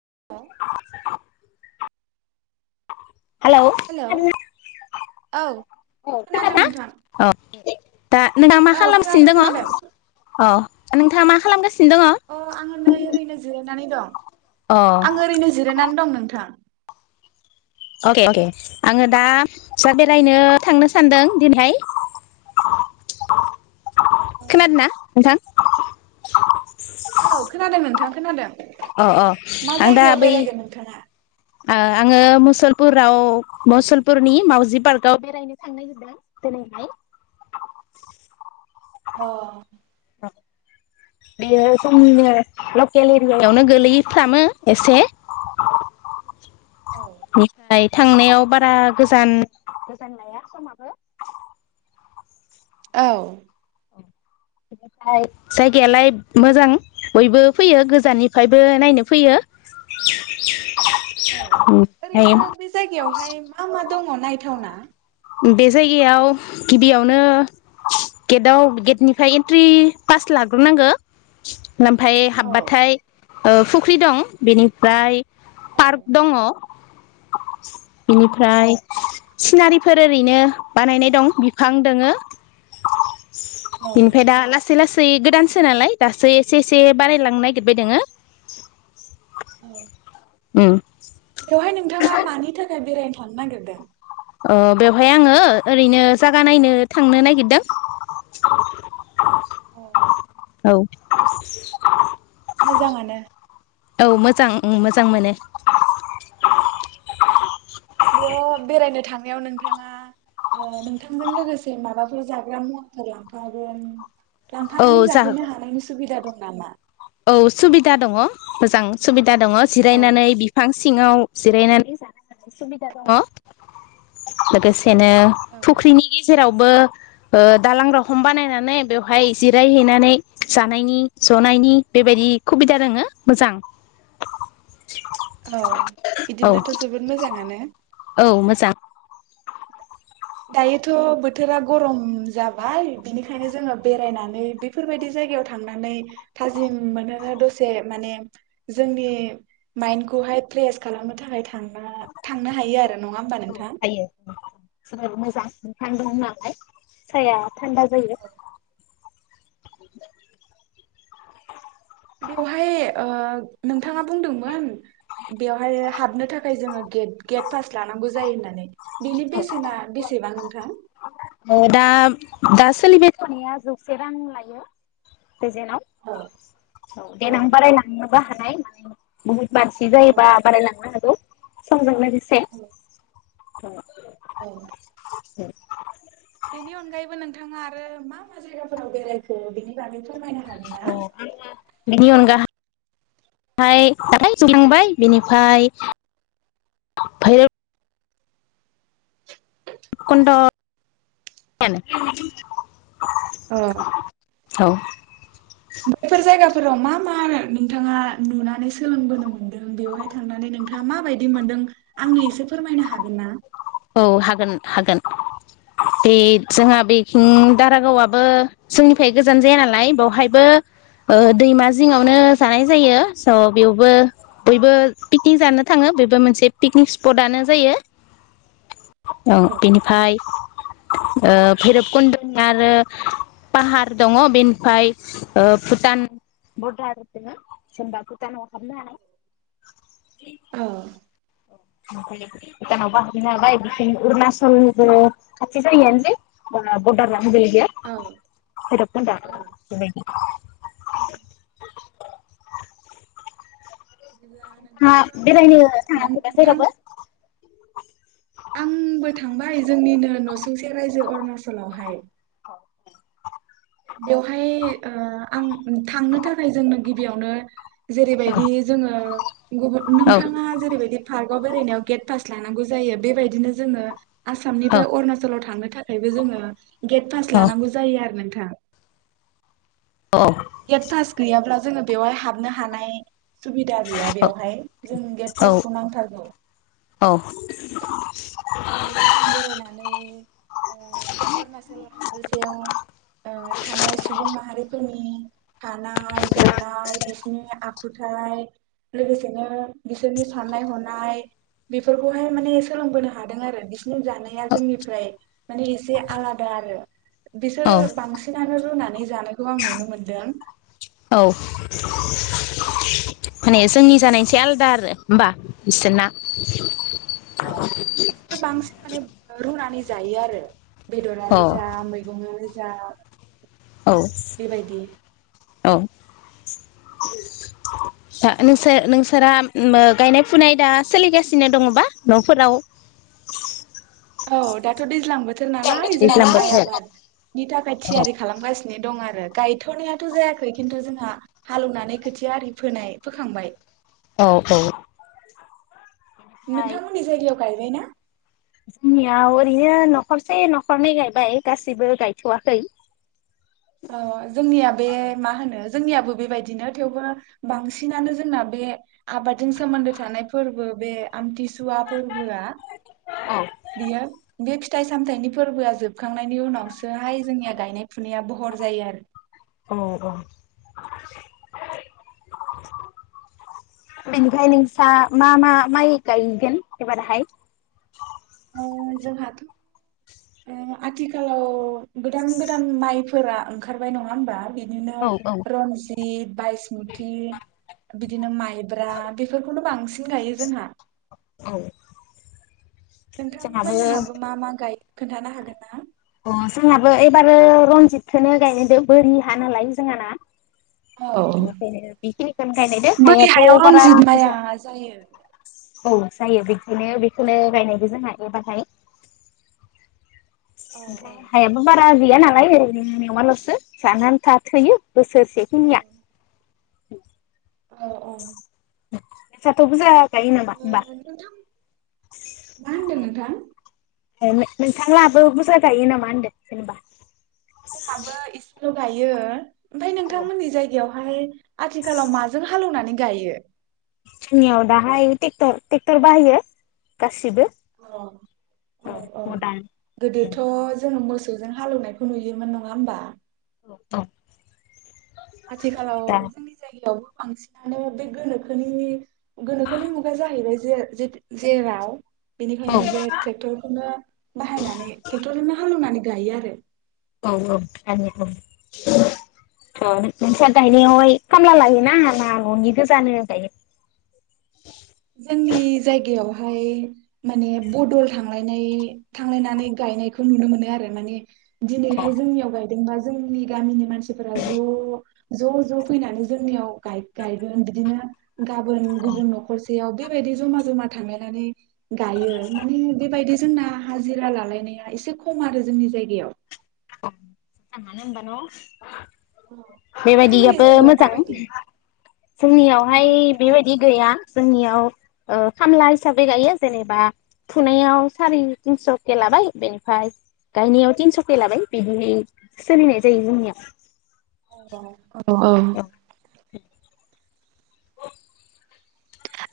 [inaudible] Hello औ खोनादों खोनादोंना? नोंथां औ दा नोंहा मा औ खालामसिनो खोनादों दङ खोनादों अ नोंथाङा मा खालामगासिनो दङ अ आङो नै ओरैनो जिरायनानै दं। अ आं ओरैनो जिरायनानै दं नों थां अके अके आङो दा सा बेरायनो थांनो सानदों दिनैहाय। खोनादोंना नोंथां? औ खोनादों नोंथां खोनादों अ अ मा आं दा जायगायाव बै बेरायगोन नोंथाङा आङो मुसल पुराव मसलपुरनि मावजि पार्कआव बेरायनो थांनो नागिरदों दिनैहाय। अ बेयो जोंनिनो लकेल एरियायावनो गोलैफ्रामो एसे। [inaudible] थांनायाव बारा गोजान गोजान लाया समाबो। औ बेनिफ्राय जायगायालाय मोजां बयबो फैयो गोजाननिफ्रायबो नायनो फैयो। औ ओमफ्राय ओरैनो बे जायगायावहाय मा मा दङ नायथावना? बे जायगायाव गिबियावनो गेटआव गेटनिफ्राय एन्ट्रि पास लाग्रोनांगो ओमफ्राय औ हाबबाथाय औ फुख्रि दं बेनिफ्राय औ पार्क दङ। औ बेनिफ्राय सिनारि फोर ओरैनो बानायनाय दं बिफां दोङो। औ बिनिफ्राय दा ला लासै लासै गोदानसो नालाय दासो एसे एसे बारायलांनो नागिरबाय दोङो। औ ओम बेवहाय नोंथाङा मानि थाखाय बेरायनो थांनो नागिरदों? ओ बेवहाय आङो ओरैनो जागा नायनो थांनो नागिरदों। औ औ मोजाङानो। औ मोजां मोजां मोनो। बेयाव बेरायनो थांनायाव नोंथाङा ओ नोंथांजों लोगोसे माबाफोर जाग्रा मुवाफोर लांफागोन औ लांफानानै जा जाहैनो हानायनि सुबिदा दं नामा औ सुबिदा दङ मोजां सुबि दा दङ औ जिरायनानै बिफां सिङाव जिरायनानै जानाय सुबिदा दंङो लोगोसे सेनो औ फुख्रिनि गेजेराव बो दालां रखम बानायनानै बेवहाय जिरायहैनानै जानायनि जनायनि बेबायदि खुबिदा दोङो मोजां औ औ बिदिब्लाथ' जोबोद मोजाङानो औ मोजां दायोथ' बोथोरा गरम जाबाय बिनिखायनो जोङो बेरायनानै बेफोरबायदि जायगायाव थांनानै थाजिम मोनहोनो दसे माने जोंनि माइन्डखौहाय फ्रेस खालामनो थाखायांना थांनो हायो आरो नङा होमबा औ नोंथां? हायो [unintelligible] दा बिफां दं नालाय साया थान्दा जायो बेवहाय ओ नोंथाङा बुंदोंमोन बेवहाय हाबनो थाखाय जोङोे गेट पास लानांगौ जायो होननानै बिनि बेसेना बेसेबां नोंथां? दा दा सोलिबाय थानाया जौसे रां लायो प्रेजेटाव औ देेनां बाराय लांनो बो हानाय गुबै बारसि जायोबा बारायलांनो हागौ समजों लोगो से [inaudible] औ [unintelligible] बेनि अनगायैबो नोंथाङा आरो मा मा जायगाफोराव बेरायखो बेनि बागै फोरमायना हागोनना बेनि अनगाहाय [unintelligible] थांबाय बेनिफ्राय भैरब कुन्द' [unintelligible] औ औ मानो नोंथाङा नुनानै सोलोंबोनो मोन्दों बेवहाय थांनानै नोंथाङा माबायदि मोनदों आंनो एसे फोरमायनो हागोन ना? औ हागोन हागोन बे जोंहा बेखिं दारागावाबो जोंनिफ्राय गोजान जाया नालाय बेवहायबो दैमा जिङावनो जानाय जायो स' बेवबो बयबो पिकनिक जानो थाङो बेबो मोनसे पिकनिक स्पटनो जायो औ बेनिफ्राय ओ भैरबकुन्दनि आरो पाहार दङ बेनिफ्राय भुटान बरडार दङ जेबा भुटानाव हाबनो हानाय [unintelligible] भुटानावबो हाबैनो हाबाय बिथिं अरुणचलनिबो खाथि जायो आनोसै भुटाना [unintelligible] गैया औ भैरबकन्दआ औ बेबायदि बिदिब्ला नोंथाङा नोंथाङाथ' आंनो बेरायनो थाङाखै दा नोंथां जेरावबो? [inaudible] आंबो थांबाय जोंनिनो नसुंसे रायजो अरुणाचलावहाय बेवहाय ओ आं थांनो थाखाय जोंनो गिबियावनो जेरैबायदि जोंङो गुबुन औ नोंथाङा जेरैबायदि पार्क बबावबा बेरायनायाव गेट फास लानांगौ जायो बेबायदिनो जोंङो औ आसामनिफ्राय अरुणाचलाव थांनो थाखायबो जोंङो गेट फास्ट औ लानांगौ जायो आरो नों थां अ गेट फासट गैयाब्ला जोंङो बेवहाय हाबनो हानाय सुबिदा गैया बेवहाय जों गेट फासखौ नांथारगौ। औ बेवहाय आं बेरायनानै ओ बे अरुणचल हादोरसायाव थानाय सुबुं माहारिफोरनि थानाय जानाय बिसिनि आखु थाय लोगोसेनो बिसोरनि साननाय हनाय बेफोरखौहाय माने सोलोंबोनो हादों आरो बिसिनि जानाया जोंनिफ्राय माने एसे आलादा आरो। औ बिसोर बांसिनानो रुना नै जानायखौ आं नुनो मोनदों। औ माने जोंनि जानायनिसाय आलदा आरो होमबा बिसोरना औ बिसोर बांसिन माने रुनानै जायो आरो। औ बेदरानो जा मैगंआनो जा औ बेबायदि औ दा नोंसर-नोंसोरा अम गायनाय फुनाय दा सोलिगासिनो दङबा नफोराव। औ दाथ दैज्लां बो थोर नालाय जोंहा दैज्लां माइ बोथोर आबादनि थाखाय औ थियारि खालामगासिनो दं आ रो गायथनायाथ जायाखै खिन्थु जोंहा हालौवनानै खोथिया आरि फोनाय फोखांबाय। औ औ नोंथांमोननि जायगायाव गायबाय ना जोंनियाव ओरैनो नखरसे नखरनै गायबाय गासैबो गायथवाखै। अ जोंनिया बे मा होनो जोंनियाबो बेबायदिनो थेवबो बांसिनानो जोंना बे आबादजों सोमोन्दो थानाय फोरबो बे आमथि सुवा फोरबोआ बियो बे फिथाइ सामथाइनि फोरबोआ जोबखांनायनि उनावसोहाय जोंनिया गायनाय फुनाया बहर जायो आरो। अ औ [unintelligible] बेनिफ्राय नोंस्रा मा मा माइ गायगोन एबाराहाय? अ जोंहाथ' आथिखालाव गोदान गोदान माइ फोरा ओंखारबाय नङा होमबा बि बिदिनो औ औ रनजि त। बायसमुथि बिदिनो माइब्रा बेफोरखौनो बांसिन बांसिन गायो जोंहा। औ। जोंहाबो नोंथांमोनहाबो मा मा गायो? खोन्थानो हागोन ना? अ जोंहाबो एबारो रनजितखौनो गायनोदो बोरि हा नालाय जोंहाना औ बेनिखायनो बेखिनिखौनो गायनायदो बै हायाव हाथ' बारा रनजित माइआ बुरजा जायो औ जायो बिदिनो बेखौनो गायनायबो जोंहा एबारहाय औ औ हायाबो बा रां गैया नालाय ओरैनो मेवाल'सो जानो आन्था थोयो। बोसोरसेखिनिया [unintelligible] औ औ। [unintelligible] थ' बुरजा गायो नामा होनबा। नोंथां मा होनदों नोंथां? ए नोंथांलाबो बुरजा गायो नामा होन्दो जेनेबा? जों हाबो ल' गायो ओमफ्राय औ नोंथांमोननि जायगायाव हाय आथिखालाव माजों हालेवनानै गायो। जोंनियाव दाहाय ट्रेक्टर ट्रेक्टर बाहायो गासिबो औ औ गोदोथ' जोंङो मोसौ सौजों हालेवनायखौ नुयोमोन नङा होमबा! औ औ। आथिखालाव दा जोंनि जायगायावबो बांसिनानो बे गोनोखोनि गोनोखोनि मुगा जाहैबाय जे जेराव औ बेनिखायनो बे ट्रेक्टरखौनो बाहायनानै ट्रेक्टरखौनो हालेवनानै गायो आरो औऔ गायो औऔ नोंसा गायनायावहाय खामला लायोना ना न'नि गोजानो गायो जोंनि जायगायावहाय माने बदल थांलायनाय थांलायनानै गायनायखौ नुनो मोनो आरो माने दिनैहाय जोंनियाव गाय बा जोंनि गामिनि मानसिफोरा ज' ज' ज' फैनानै जोंनियाव गायगोन बिदिनो गाबोन गुबुन न'खर सेयाव बेबायदि जमा जमा थांलायनानै गायो माने बेबायदि जोंना हाजिरा लालायनाया एसे खम आरो जोंनि जायगायाव मोजाङानो होमबा न' नोंथांमोननि बेबायदियाबो जायगायाव मोजां माबायदि जोंनियावहाय नोंथांमोननि जायगायाव बेबायदि गैया जोंनियाव ओ खामला हिसाबै गायो जेनेबा फुनायाव सारि तिनस'के लाबाय बेनिफाय गायनायाव तिनस'के लाबाय बिदि सोलिनाय जायो जोंनिया औ औ [inaudible]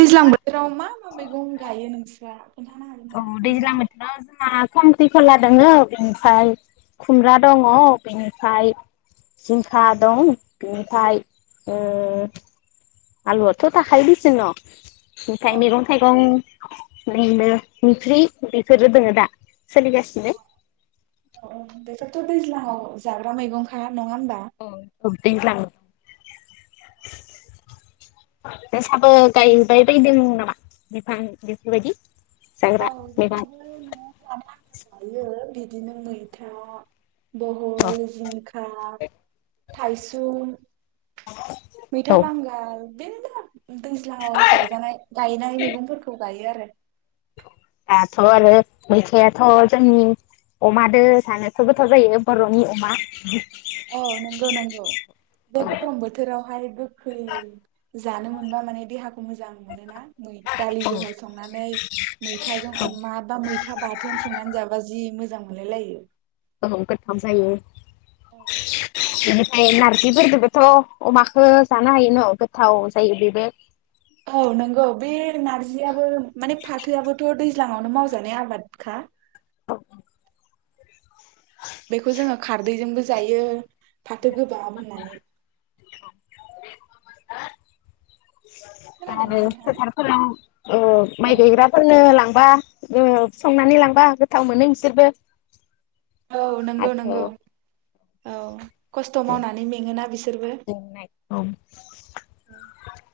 दैज्लां बोथोराव मा मा मैगं गायो नोंस्रा खोन्थानो हागोन औ ना दैज्लां नोंथां? बोथोराव जा खांख्रिखला दङ बेनिफाय खुमब्रा दङ बेनिफाय जिंखा दं बेनिफाय ओ आलुआथ' थाखायो दिसं न औ ओमफाय मैगं थाइगं बिनो ओंख्रि बेफोरो दोङो दा सोलि गासिनो थ' दैज्लाङाव जाग्रा मैगंफ्रा अ औ दैज्लां नोंसाबो गायबाय बायदों नामा बिफां बेफोरबायदि औ जाग्रा मैगं जोंहाबो न'आव जानो आनथा गायो बिदिनो मैथो बहल जिंखा थाइसुम मैथा औ बांगाल मेल्ला दैज्लाङाव जाजानाय गायनाय मैगंफोरखौ गायो आरो [inaudible] दाथ' आरो मैथायाथ' जोंनि अमादो जानोथ' गोथाव जायो बर'नि अमा औ नंगौ नंगौ बे गरम बोथोरावहाय गोखै जानो मोनबा माने देहा खौ मोजां मोनो ना दालि जहल संनानै मैथाजों अमा बा मैथा बाथोन संनानै जाबा जि मोजां मोजां मोनलायलायो। औ गोथाम जायो। [unintelligible] ओमफ्राय नारजिफोरदबोथ' अमाख जानो हाय न' गोथाव जायो बेबो। औ नंगौ बे नारजियाबो माने फाथोयाबोथ' दैज्लाङावनो मावजानाय आबादखा। बेखौ जोङो खारदैजोंबो जायो फाथो गोबाब होननानै। आरो खोनादोंना नोंथाङा फोथारफोराव ओ माइ औ गायग्राफोरनो लां बा उम संनानै लांबा गोथाव मोनो बिसोरबो औ नंगौ आरो नंगौ। औ। खस्थ' मावनानै मेङोना बिसोरबो।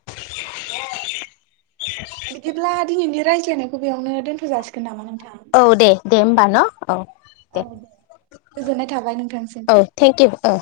[unintelligible] बिदिब्ला दिनैनि रायज्लायनायखौ बेयावनो दोनथ' जाासिगोन नामा नों औ दे। दे होमबा न' औ औ दे गोजोननाय थाबाय नोंथांसिम। औ थेंक इउ ओ